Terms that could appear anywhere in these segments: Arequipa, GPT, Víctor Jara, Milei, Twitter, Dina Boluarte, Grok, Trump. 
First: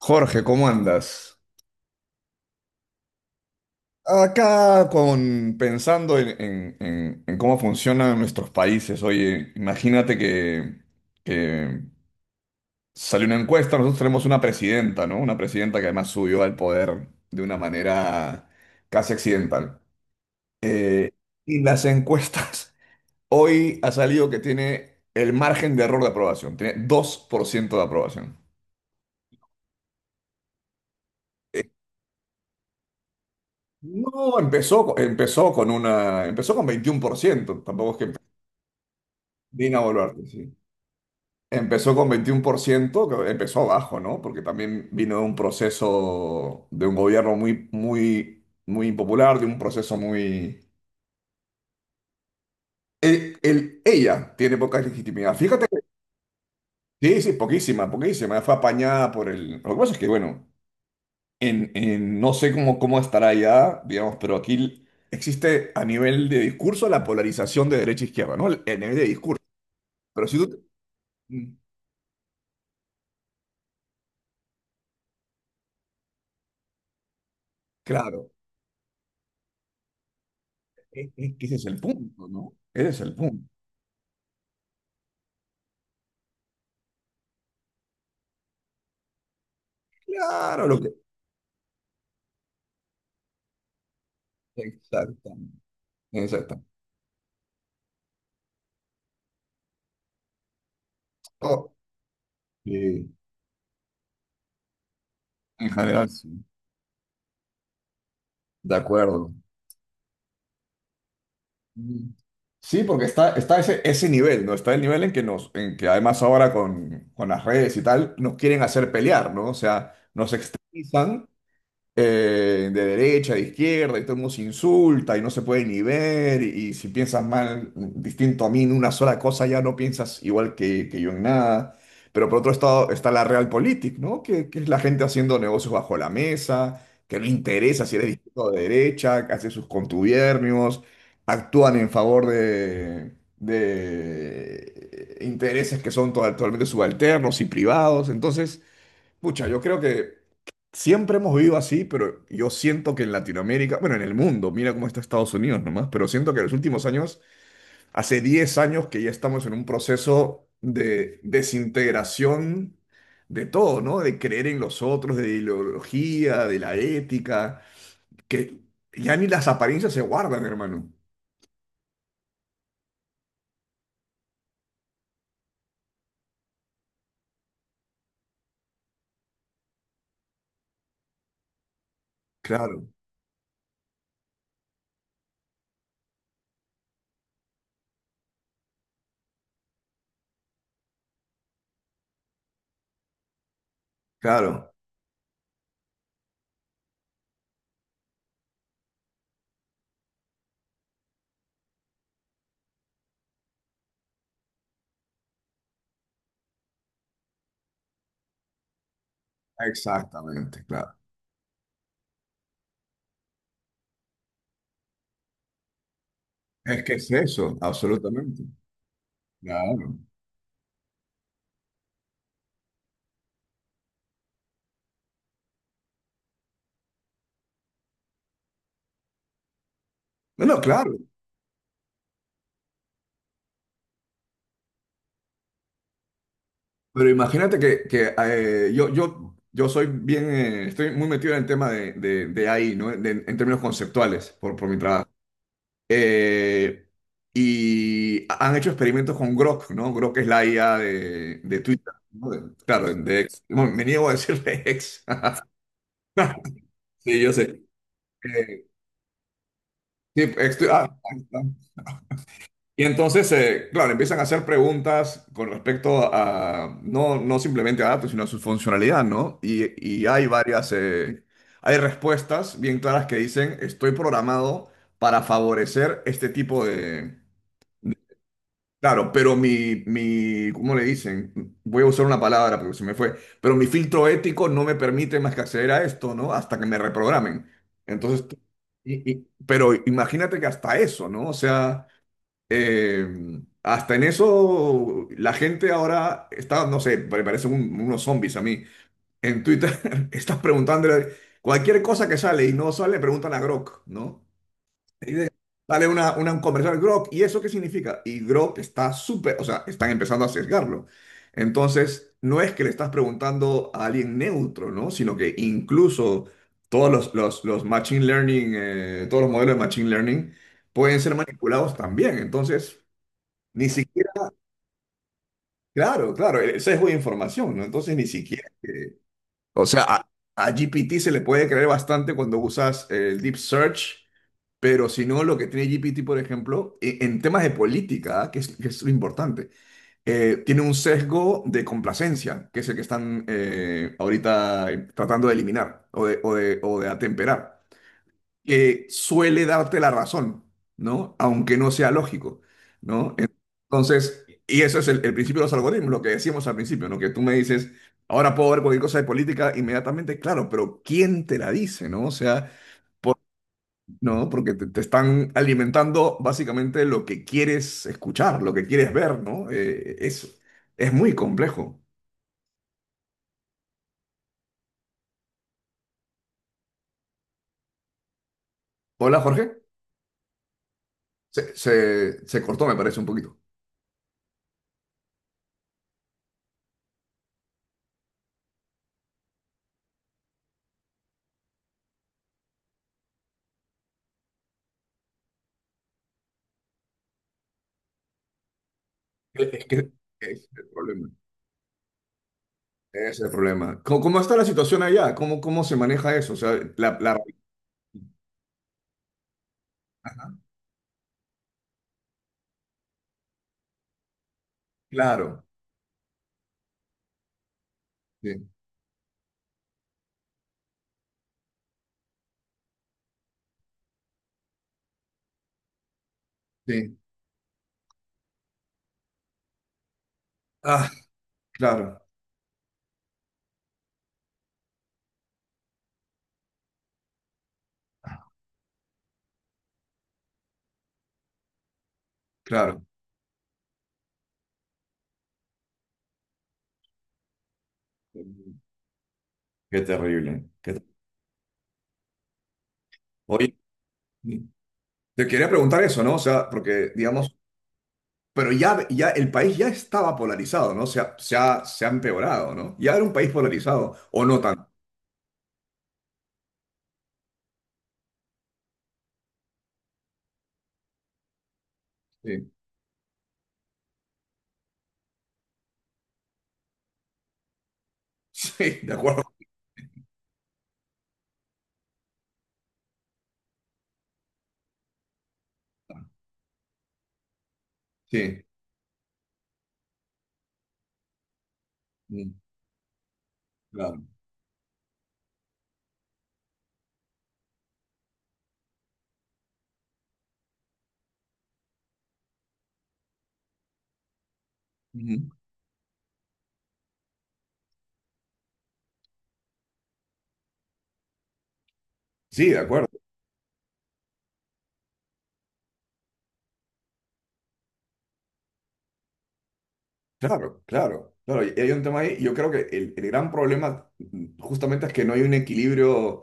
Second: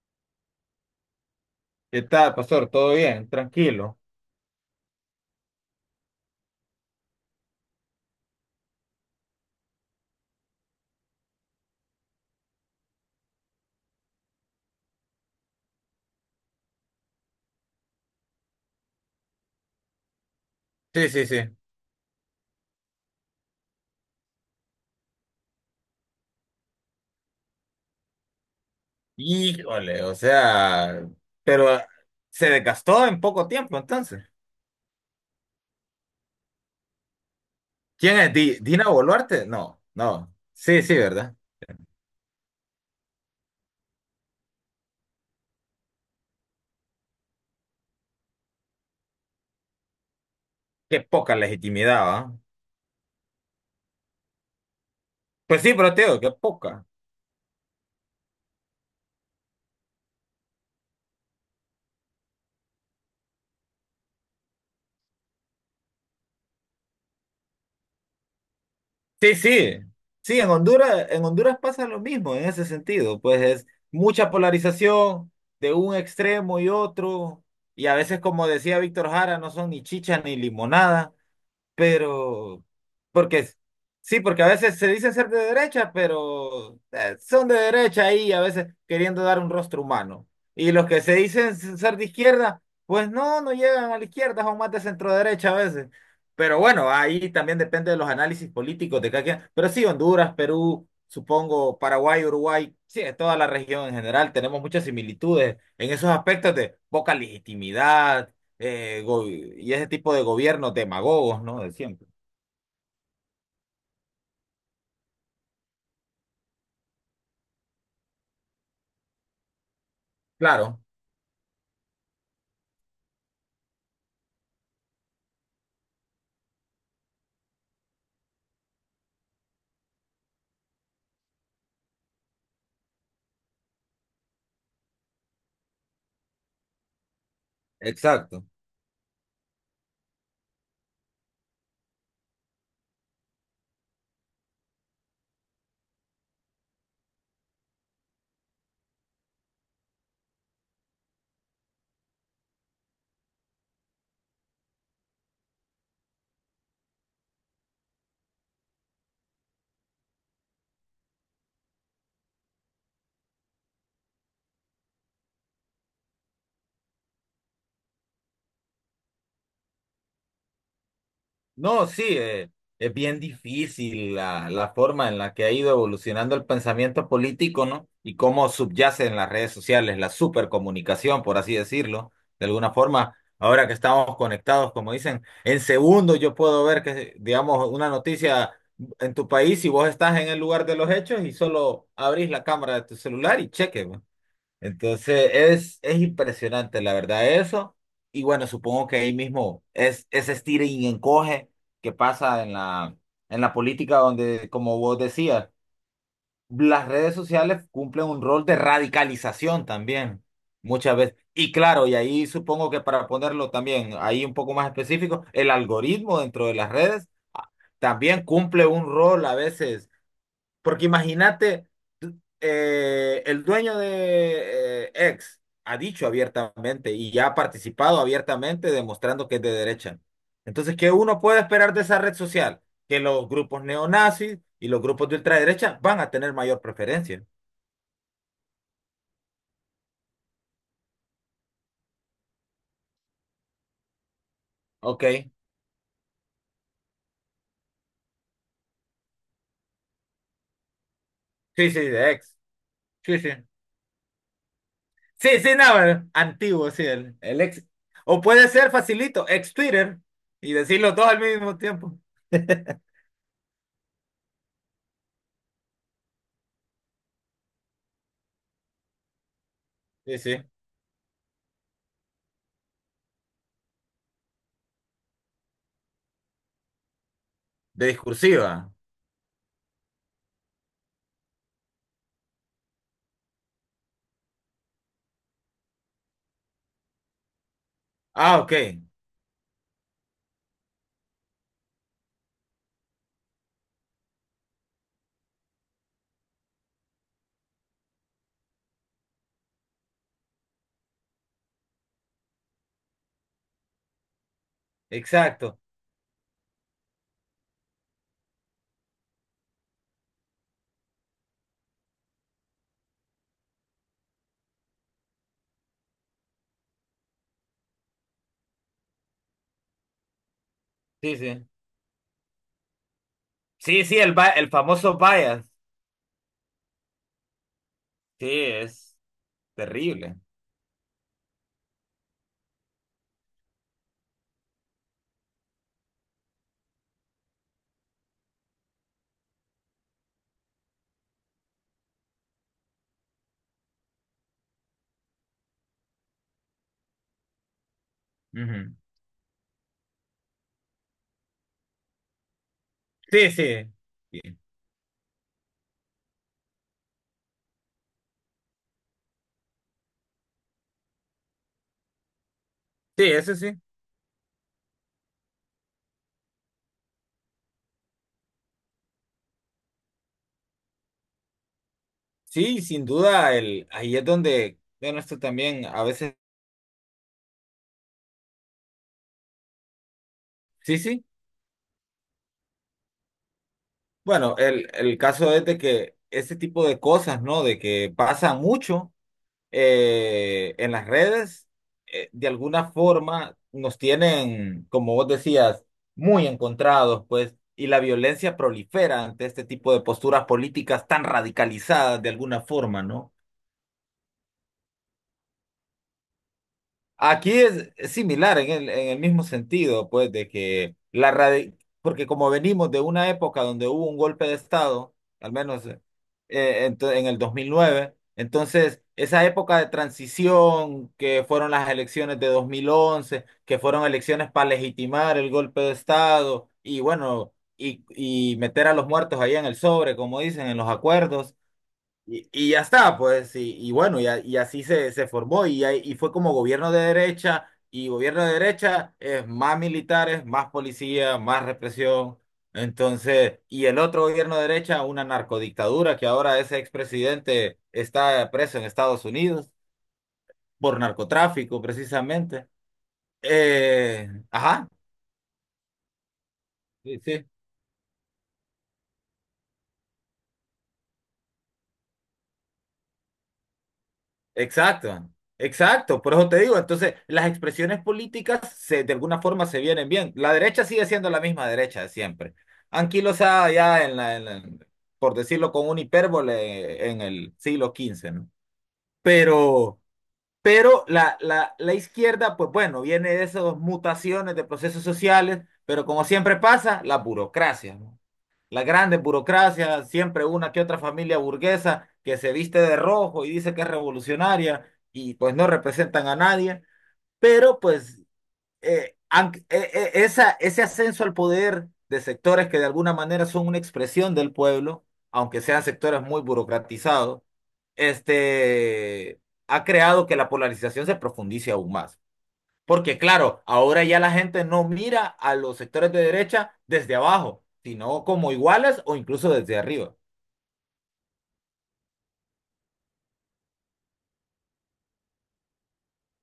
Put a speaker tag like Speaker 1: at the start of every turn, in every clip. Speaker 1: Jorge, ¿cómo andas?
Speaker 2: ¿Qué tal, pastor? ¿Todo bien? Tranquilo.
Speaker 1: Acá pensando en cómo funcionan nuestros países. Oye, imagínate que salió una encuesta. Nosotros tenemos una presidenta, ¿no? Una presidenta que además subió al poder de una manera casi accidental.
Speaker 2: Sí,
Speaker 1: Eh,
Speaker 2: sí, sí.
Speaker 1: y las encuestas, hoy ha salido que tiene el margen de error de aprobación, tiene 2% de aprobación.
Speaker 2: Híjole, o sea, pero
Speaker 1: Eh,
Speaker 2: se desgastó en poco tiempo entonces.
Speaker 1: No, empezó con 21%. Tampoco es que.
Speaker 2: ¿Quién es? ¿Dina Boluarte?
Speaker 1: Dina
Speaker 2: No,
Speaker 1: Boluarte,
Speaker 2: no.
Speaker 1: sí.
Speaker 2: Sí, sí, ¿verdad?
Speaker 1: Empezó con veintiún por ciento, que empezó abajo, ¿no? Porque también vino de un proceso de un gobierno muy, muy, muy impopular, de un proceso muy.
Speaker 2: Qué poca legitimidad, ¿va?
Speaker 1: Ella tiene poca legitimidad.
Speaker 2: Pues
Speaker 1: Fíjate
Speaker 2: sí,
Speaker 1: que.
Speaker 2: pero te digo, qué poca.
Speaker 1: Sí, sí, poquísima, poquísima. Fue apañada por el. Lo que pasa es que, bueno, no sé cómo estará allá, digamos, pero aquí existe a nivel de discurso la polarización de derecha e izquierda, ¿no? A nivel de
Speaker 2: Sí,
Speaker 1: discurso.
Speaker 2: sí.
Speaker 1: Pero si
Speaker 2: Sí,
Speaker 1: tú.
Speaker 2: En
Speaker 1: Mm.
Speaker 2: Honduras pasa lo mismo en ese sentido. Pues es mucha polarización de un extremo y otro. Y a veces,
Speaker 1: Claro.
Speaker 2: como decía Víctor Jara, no son ni chicha ni
Speaker 1: Es,
Speaker 2: limonada.
Speaker 1: es que ese es el punto, ¿no?
Speaker 2: Pero
Speaker 1: Ese es el
Speaker 2: porque
Speaker 1: punto.
Speaker 2: sí, porque a veces se dicen ser de derecha, pero son de derecha ahí a veces queriendo dar un rostro humano.
Speaker 1: Claro,
Speaker 2: Y
Speaker 1: lo
Speaker 2: los
Speaker 1: que.
Speaker 2: que se dicen ser de izquierda, pues no, no llegan a la izquierda, son más de centro derecha
Speaker 1: Exactamente.
Speaker 2: a veces. Pero
Speaker 1: Exactamente.
Speaker 2: bueno, ahí también depende de los análisis políticos de cada quien. Pero sí, Honduras, Perú,
Speaker 1: Oh,
Speaker 2: supongo, Paraguay, Uruguay, sí,
Speaker 1: sí,
Speaker 2: en toda la región en general tenemos muchas similitudes
Speaker 1: en
Speaker 2: en
Speaker 1: general,
Speaker 2: esos
Speaker 1: sí.
Speaker 2: aspectos de poca legitimidad
Speaker 1: De acuerdo.
Speaker 2: y ese tipo de gobiernos demagogos, ¿no? De siempre.
Speaker 1: Mm. Sí, porque está ese nivel, ¿no? Está el nivel en que en que además ahora con las redes y tal, nos quieren hacer pelear, ¿no? O sea, nos
Speaker 2: Claro.
Speaker 1: extremizan, de derecha, de izquierda, y todo el mundo se insulta y no se puede ni ver, y si piensas mal, distinto a mí en una sola cosa, ya no piensas igual que yo en nada. Pero por otro lado está la realpolitik, ¿no? Que es la gente haciendo negocios bajo la mesa, que no interesa si eres de izquierda
Speaker 2: Exacto.
Speaker 1: o de derecha, que hace sus contubiernios, actúan en favor de intereses que son totalmente subalternos y privados. Entonces, pucha, yo creo que siempre hemos vivido así, pero yo siento que en Latinoamérica, bueno, en el mundo, mira cómo está Estados Unidos nomás, pero siento que en los últimos años, hace 10 años que ya estamos en un proceso de desintegración de todo, ¿no? De creer en los otros, de ideología, de la ética, que ya ni las apariencias se guardan, hermano.
Speaker 2: No, sí, es bien difícil la forma en la que ha ido evolucionando el pensamiento político, ¿no? Y cómo subyace en las redes sociales la supercomunicación, por así decirlo, de alguna
Speaker 1: Claro,
Speaker 2: forma. Ahora que estamos conectados, como dicen, en segundos yo puedo ver que, digamos, una noticia en tu país y vos estás en el lugar de los hechos y solo abrís la cámara de tu celular y cheque. ¿No?
Speaker 1: claro,
Speaker 2: Entonces es impresionante, la verdad, eso. Y bueno, supongo que ahí mismo es ese estira y encoge que pasa en la política donde, como vos decías, las redes sociales cumplen un rol de radicalización también,
Speaker 1: exactamente, claro.
Speaker 2: muchas veces. Y claro, y ahí supongo que para ponerlo también ahí un poco más específico, el algoritmo dentro de las
Speaker 1: Es que
Speaker 2: redes
Speaker 1: es
Speaker 2: ah,
Speaker 1: eso,
Speaker 2: también
Speaker 1: absolutamente.
Speaker 2: cumple un rol a veces
Speaker 1: Claro.
Speaker 2: porque imagínate, el dueño de X ha dicho abiertamente y ya ha participado abiertamente demostrando que es de derecha.
Speaker 1: No, no,
Speaker 2: Entonces, ¿qué
Speaker 1: claro.
Speaker 2: uno puede esperar de esa red social? Que los grupos neonazis y los grupos de ultraderecha van a tener mayor
Speaker 1: Pero
Speaker 2: preferencia.
Speaker 1: imagínate que, yo estoy muy metido en el tema de AI, ¿no? En términos conceptuales, por mi trabajo.
Speaker 2: Ok.
Speaker 1: Eh, y han hecho experimentos con Grok, ¿no? Grok es la IA de
Speaker 2: Sí, sí,
Speaker 1: Twitter,
Speaker 2: de
Speaker 1: ¿no?
Speaker 2: X.
Speaker 1: Claro,
Speaker 2: Sí,
Speaker 1: de
Speaker 2: sí.
Speaker 1: X. Bueno, me niego a decirle ex.
Speaker 2: Sí, sí, no, antiguo, sí,
Speaker 1: Sí, yo
Speaker 2: el
Speaker 1: sé.
Speaker 2: ex. O puede
Speaker 1: Eh,
Speaker 2: ser facilito, ex Twitter,
Speaker 1: sí,
Speaker 2: y decirlo todo
Speaker 1: ahí
Speaker 2: al
Speaker 1: está.
Speaker 2: mismo tiempo.
Speaker 1: Y entonces, claro, empiezan a hacer preguntas con respecto a, no, no simplemente a datos, sino a su funcionalidad, ¿no? Y
Speaker 2: Sí,
Speaker 1: hay
Speaker 2: sí.
Speaker 1: varias, eh, hay respuestas bien claras que dicen, estoy programado para favorecer este tipo de.
Speaker 2: De discursiva.
Speaker 1: Claro, pero mi, ¿cómo le dicen? Voy a usar una palabra porque se me fue, pero mi filtro ético no me permite más que acceder a esto, ¿no? Hasta que me reprogramen. Entonces,
Speaker 2: Ah, ok.
Speaker 1: pero imagínate que hasta eso, ¿no? O sea. Eh, Hasta en eso, la gente ahora está, no sé, parecen unos zombies a mí. En Twitter estás preguntándole cualquier cosa que sale y no sale, preguntan a Grok, ¿no? Y
Speaker 2: Exacto.
Speaker 1: sale un comercial. Grok, ¿y eso qué significa? Y Grok está súper, o sea, están empezando a sesgarlo. Entonces, no es que le estás preguntando a alguien neutro, ¿no? Sino que incluso todos los machine learning, todos los modelos de machine learning pueden ser
Speaker 2: Sí, sí.
Speaker 1: manipulados también. Entonces, ni
Speaker 2: Sí, sí,
Speaker 1: siquiera,
Speaker 2: el, el famoso bias.
Speaker 1: claro, claro, el sesgo de información, ¿no? Entonces ni
Speaker 2: Sí,
Speaker 1: siquiera,
Speaker 2: es
Speaker 1: o sea, a,
Speaker 2: terrible.
Speaker 1: a GPT se le puede creer bastante cuando usas el deep search, pero si no, lo que tiene GPT, por ejemplo, en temas de política, ¿ah? Que es lo importante, tiene un sesgo de complacencia, que es el que están, ahorita, tratando de eliminar o de atemperar,
Speaker 2: Ujú.
Speaker 1: que suele darte la razón, ¿no? Aunque no sea lógico, ¿no?
Speaker 2: Sí, sí. Sí,
Speaker 1: Entonces, y eso es el principio de los algoritmos, lo que decíamos al principio, ¿no? Que tú me dices, ahora puedo ver cualquier cosa de política inmediatamente, claro, pero ¿quién te la dice? ¿No? O sea,
Speaker 2: sí,
Speaker 1: por-
Speaker 2: eso sí.
Speaker 1: ¿no? Porque te están alimentando básicamente lo que quieres escuchar, lo que quieres ver, ¿no? Es muy complejo.
Speaker 2: Sí, sin duda, el, ahí es donde, bueno, esto también a veces,
Speaker 1: Hola, Jorge.
Speaker 2: sí, sí.
Speaker 1: Se cortó, me parece, un poquito.
Speaker 2: Bueno, el caso es de que ese tipo de cosas, ¿no? De que pasan mucho. En las redes, de alguna forma nos tienen, como vos decías, muy encontrados, pues, y la violencia prolifera ante este
Speaker 1: Es
Speaker 2: tipo de
Speaker 1: que
Speaker 2: posturas
Speaker 1: es el
Speaker 2: políticas tan
Speaker 1: problema.
Speaker 2: radicalizadas de alguna forma,
Speaker 1: Ese
Speaker 2: ¿no?
Speaker 1: es el problema. ¿Cómo está la situación allá? ¿Cómo se maneja eso? O sea.
Speaker 2: Aquí es similar en el mismo sentido, pues, de que la porque como venimos de una época donde hubo un golpe de Estado,
Speaker 1: Claro,
Speaker 2: al menos en el 2009,
Speaker 1: sí,
Speaker 2: entonces esa época de transición que fueron las elecciones de 2011, que fueron elecciones para legitimar el golpe de Estado y
Speaker 1: sí.
Speaker 2: bueno, y meter a los muertos ahí en el sobre, como dicen, en los
Speaker 1: Ah,
Speaker 2: acuerdos.
Speaker 1: claro,
Speaker 2: Y ya está, pues, y bueno, y, y así se, se formó, y, y fue como gobierno de derecha, y gobierno de derecha es más militares, más policía, más represión.
Speaker 1: claro.
Speaker 2: Entonces, y el otro gobierno de derecha, una narcodictadura, que ahora ese expresidente está preso en Estados Unidos
Speaker 1: Qué terrible.
Speaker 2: por narcotráfico, precisamente.
Speaker 1: Oye,
Speaker 2: Ajá,
Speaker 1: te quería preguntar eso, ¿no? O sea, porque,
Speaker 2: sí, sí.
Speaker 1: digamos, pero ya el país ya estaba polarizado, ¿no? Se ha empeorado, ¿no? Ya era un país polarizado, o no tanto.
Speaker 2: Exacto, exacto, por eso te digo, entonces las expresiones políticas se, de alguna forma se vienen bien. La derecha sigue siendo la misma derecha de siempre.
Speaker 1: Sí,
Speaker 2: Anquilosada ya en la, por decirlo con un hipérbole, en el siglo quince, ¿no?
Speaker 1: sí, de acuerdo.
Speaker 2: Pero, pero la izquierda, pues bueno, viene de esas mutaciones de procesos sociales, pero como siempre pasa, la burocracia, ¿no?
Speaker 1: Sí,
Speaker 2: Las grandes burocracias, siempre una que otra familia burguesa que
Speaker 1: mm,
Speaker 2: se viste de rojo y dice que es
Speaker 1: claro.
Speaker 2: revolucionaria y pues no representan a nadie, pero pues esa, ese ascenso al poder de sectores que de alguna manera son una expresión del pueblo,
Speaker 1: Ujú.
Speaker 2: aunque sean sectores muy burocratizados, este, ha creado que la polarización se profundice aún más.
Speaker 1: Sí, de acuerdo.
Speaker 2: Porque claro, ahora ya la gente no mira a los sectores de derecha desde abajo, sino como iguales o incluso desde arriba.
Speaker 1: Claro, claro, claro. Y hay un tema ahí. Yo creo que el gran problema, justamente es que no hay un equilibrio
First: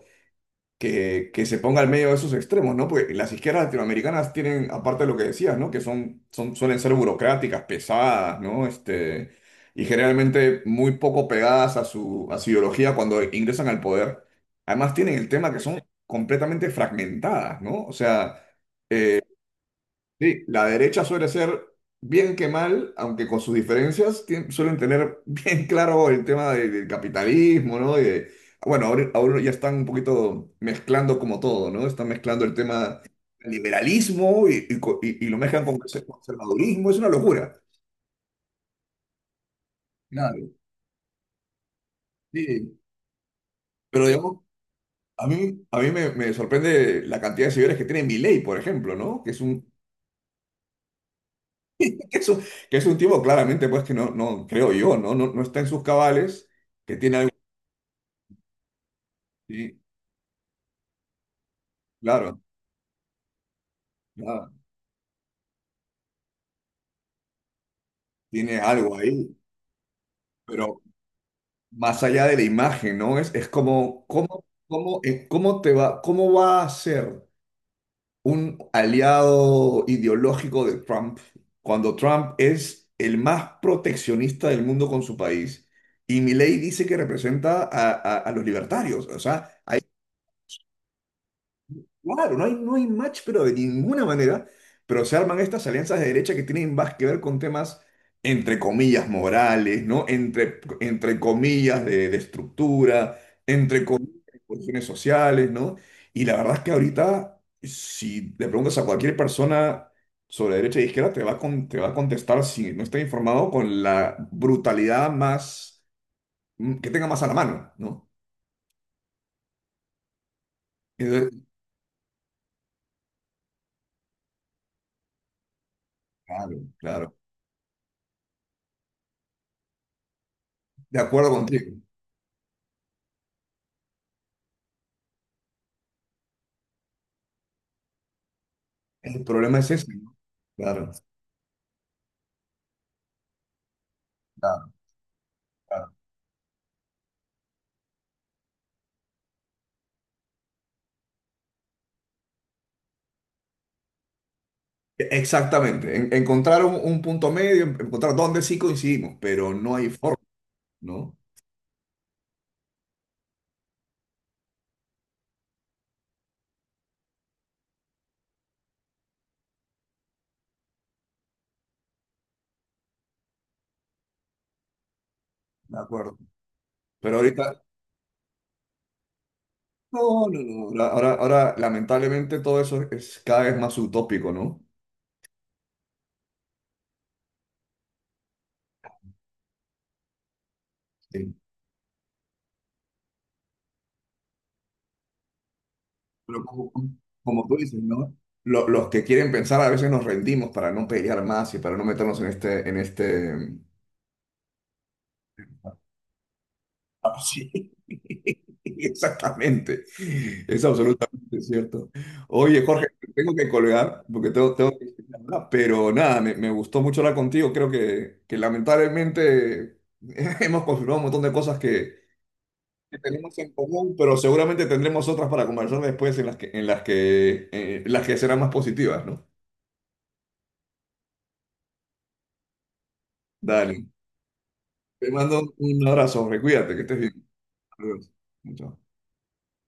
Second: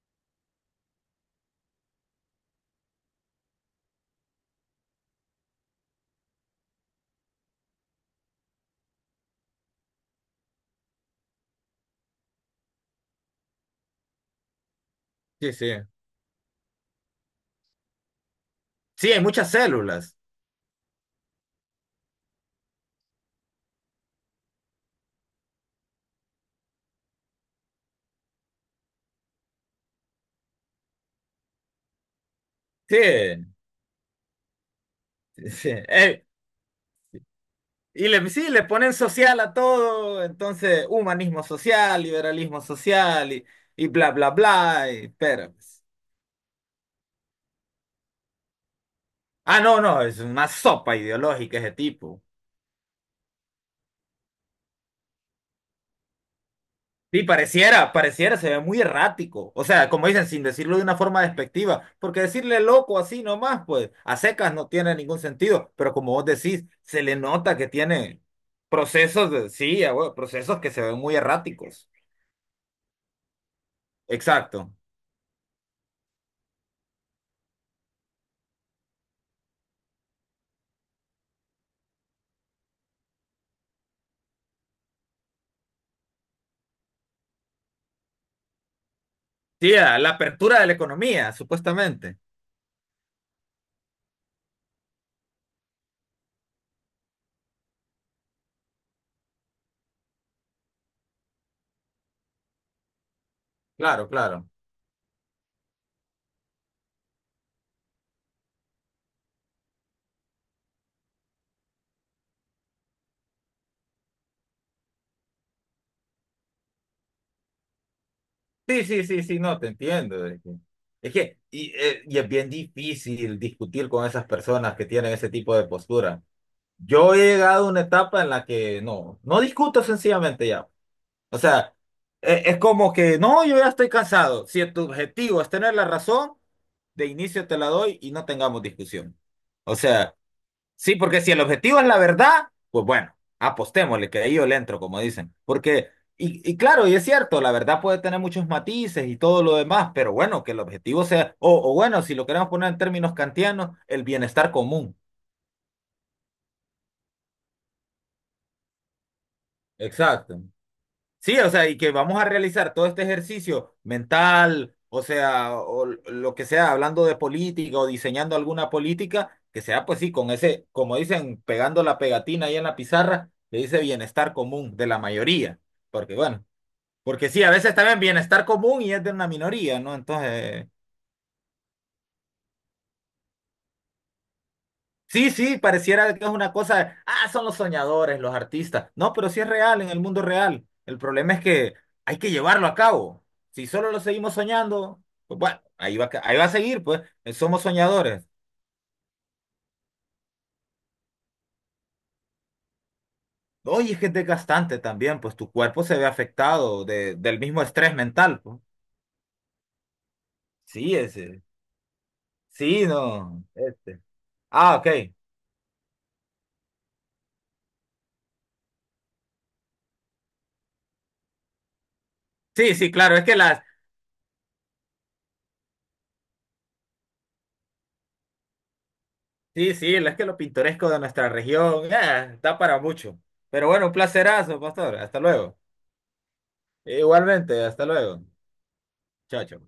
Speaker 1: que se ponga al medio de esos extremos, ¿no? Porque las izquierdas latinoamericanas tienen, aparte de lo que decías, ¿no? Que suelen ser burocráticas, pesadas, ¿no? Este, y generalmente muy poco pegadas a su ideología cuando ingresan al poder. Además tienen el tema
Speaker 2: Sí,
Speaker 1: que
Speaker 2: sí.
Speaker 1: son completamente fragmentadas, ¿no? O sea.
Speaker 2: Sí, hay muchas células.
Speaker 1: Sí, la derecha suele ser bien que mal, aunque con sus diferencias, suelen tener bien claro el tema del capitalismo, ¿no? Bueno, ahora ya están un poquito mezclando como todo, ¿no? Están mezclando el tema
Speaker 2: Sí,
Speaker 1: del liberalismo y lo mezclan
Speaker 2: sí.
Speaker 1: con conservadurismo, es una locura.
Speaker 2: Y le, sí, le ponen social a todo,
Speaker 1: Claro,
Speaker 2: entonces humanismo social, liberalismo
Speaker 1: sí.
Speaker 2: social y
Speaker 1: Pero
Speaker 2: bla, bla,
Speaker 1: digamos,
Speaker 2: bla.
Speaker 1: a
Speaker 2: Pero,
Speaker 1: mí, a
Speaker 2: pues,
Speaker 1: mí me sorprende la cantidad de seguidores que tiene Milei, por ejemplo, ¿no?
Speaker 2: ah, no, no, es una sopa ideológica ese
Speaker 1: Que
Speaker 2: tipo.
Speaker 1: es un, que es un tipo claramente, pues, que no, no creo yo, ¿no? No, no está en sus cabales que
Speaker 2: Sí,
Speaker 1: tiene.
Speaker 2: pareciera, pareciera, se ve muy errático. O
Speaker 1: Sí,
Speaker 2: sea, como dicen, sin decirlo de una forma despectiva, porque
Speaker 1: claro,
Speaker 2: decirle loco así nomás, pues a
Speaker 1: claro,
Speaker 2: secas no tiene ningún sentido, pero como vos decís, se le nota que tiene
Speaker 1: tiene algo
Speaker 2: procesos
Speaker 1: ahí,
Speaker 2: de, sí, ah, bueno, procesos que
Speaker 1: pero
Speaker 2: se ven muy erráticos.
Speaker 1: más allá de la imagen, ¿no? Es como, ¿cómo,
Speaker 2: Exacto.
Speaker 1: cómo, eh, cómo te va, cómo va a ser un aliado ideológico de Trump cuando Trump es el más proteccionista del mundo con su país y Milei dice que representa a, a los libertarios? O sea,
Speaker 2: Sí, ah, la apertura de la economía, supuestamente.
Speaker 1: claro, no hay, no hay match, pero de ninguna manera. Pero se arman estas alianzas de derecha que tienen más que ver con temas, entre comillas, morales, ¿no? Entre comillas, de estructura, entre
Speaker 2: Claro,
Speaker 1: comillas, de
Speaker 2: claro.
Speaker 1: cuestiones sociales, ¿no? Y la verdad es que ahorita, si le preguntas a cualquier persona sobre derecha e izquierda, te va a contestar, si no está informado, con la brutalidad más, que tenga más a la mano, ¿no?
Speaker 2: Sí, sí, sí, sí, no, te entiendo. Es que,
Speaker 1: Entonces,
Speaker 2: y es bien difícil discutir con esas personas que tienen ese tipo de postura.
Speaker 1: claro,
Speaker 2: Yo
Speaker 1: claro.
Speaker 2: he llegado a una etapa en la que no, no discuto sencillamente ya.
Speaker 1: De acuerdo
Speaker 2: O
Speaker 1: contigo.
Speaker 2: sea, es como que no, yo ya estoy cansado. Si tu objetivo es tener la razón, de inicio te la doy y no tengamos discusión.
Speaker 1: El problema es
Speaker 2: O
Speaker 1: ese, ¿no?
Speaker 2: sea,
Speaker 1: Claro,
Speaker 2: sí, porque si el objetivo es la verdad, pues bueno, apostémosle, que ahí yo le
Speaker 1: claro,
Speaker 2: entro, como dicen. Porque,
Speaker 1: claro.
Speaker 2: y claro, y es cierto, la verdad puede tener muchos matices y todo lo demás, pero bueno, que el objetivo sea, o bueno, si lo queremos poner en términos kantianos, el bienestar común.
Speaker 1: Exactamente. Encontrar un punto medio, encontrar dónde sí coincidimos, pero no hay forma,
Speaker 2: Exacto.
Speaker 1: ¿no?
Speaker 2: Sí, o sea, y que vamos a realizar todo este ejercicio mental, o sea, o lo que sea, hablando de política o diseñando alguna política, que sea pues sí, con ese, como dicen, pegando la pegatina ahí en la pizarra, le dice bienestar común de la mayoría,
Speaker 1: De
Speaker 2: porque
Speaker 1: acuerdo.
Speaker 2: bueno,
Speaker 1: Pero
Speaker 2: porque sí, a
Speaker 1: ahorita,
Speaker 2: veces también bienestar común y es de una minoría, ¿no?
Speaker 1: no,
Speaker 2: Entonces...
Speaker 1: no, no. Ahora, lamentablemente, todo eso es cada vez más utópico, ¿no?
Speaker 2: Sí, sí, pareciera que es una cosa, ah, son los soñadores, los artistas. No, pero sí es real en el mundo real. El
Speaker 1: Sí.
Speaker 2: problema es que hay que llevarlo a cabo. Si solo lo seguimos soñando, pues bueno, ahí va, ahí va
Speaker 1: Pero
Speaker 2: a
Speaker 1: como,
Speaker 2: seguir, pues,
Speaker 1: como tú
Speaker 2: somos
Speaker 1: dices, ¿no?
Speaker 2: soñadores.
Speaker 1: Los que quieren pensar a veces nos rendimos para no pelear más y para no meternos en este, en este.
Speaker 2: Oye, es que es desgastante también, pues tu cuerpo se ve afectado
Speaker 1: Ah,
Speaker 2: del mismo
Speaker 1: sí,
Speaker 2: estrés mental, pues.
Speaker 1: exactamente. Es
Speaker 2: Sí,
Speaker 1: absolutamente
Speaker 2: ese,
Speaker 1: cierto. Oye,
Speaker 2: sí,
Speaker 1: Jorge, te tengo
Speaker 2: no,
Speaker 1: que
Speaker 2: este.
Speaker 1: colgar porque tengo
Speaker 2: Ah,
Speaker 1: que
Speaker 2: ok.
Speaker 1: ir a hablar. Pero nada, me gustó mucho hablar contigo. Creo que lamentablemente hemos confirmado un montón de cosas que,
Speaker 2: Sí, sí,
Speaker 1: que
Speaker 2: claro, es que
Speaker 1: tenemos en
Speaker 2: las,
Speaker 1: común, pero seguramente tendremos otras para conversar después en las que, en las que serán más positivas, ¿no?
Speaker 2: sí, sí, es que lo pintoresco de nuestra región, da para mucho. Pero
Speaker 1: Dale.
Speaker 2: bueno, un placerazo, pastor.
Speaker 1: Te
Speaker 2: Hasta
Speaker 1: mando
Speaker 2: luego.
Speaker 1: un abrazo, Jorge. Cuídate, que estés bien.
Speaker 2: Igualmente, hasta
Speaker 1: Adiós.
Speaker 2: luego.
Speaker 1: Chao.
Speaker 2: Chao, chao.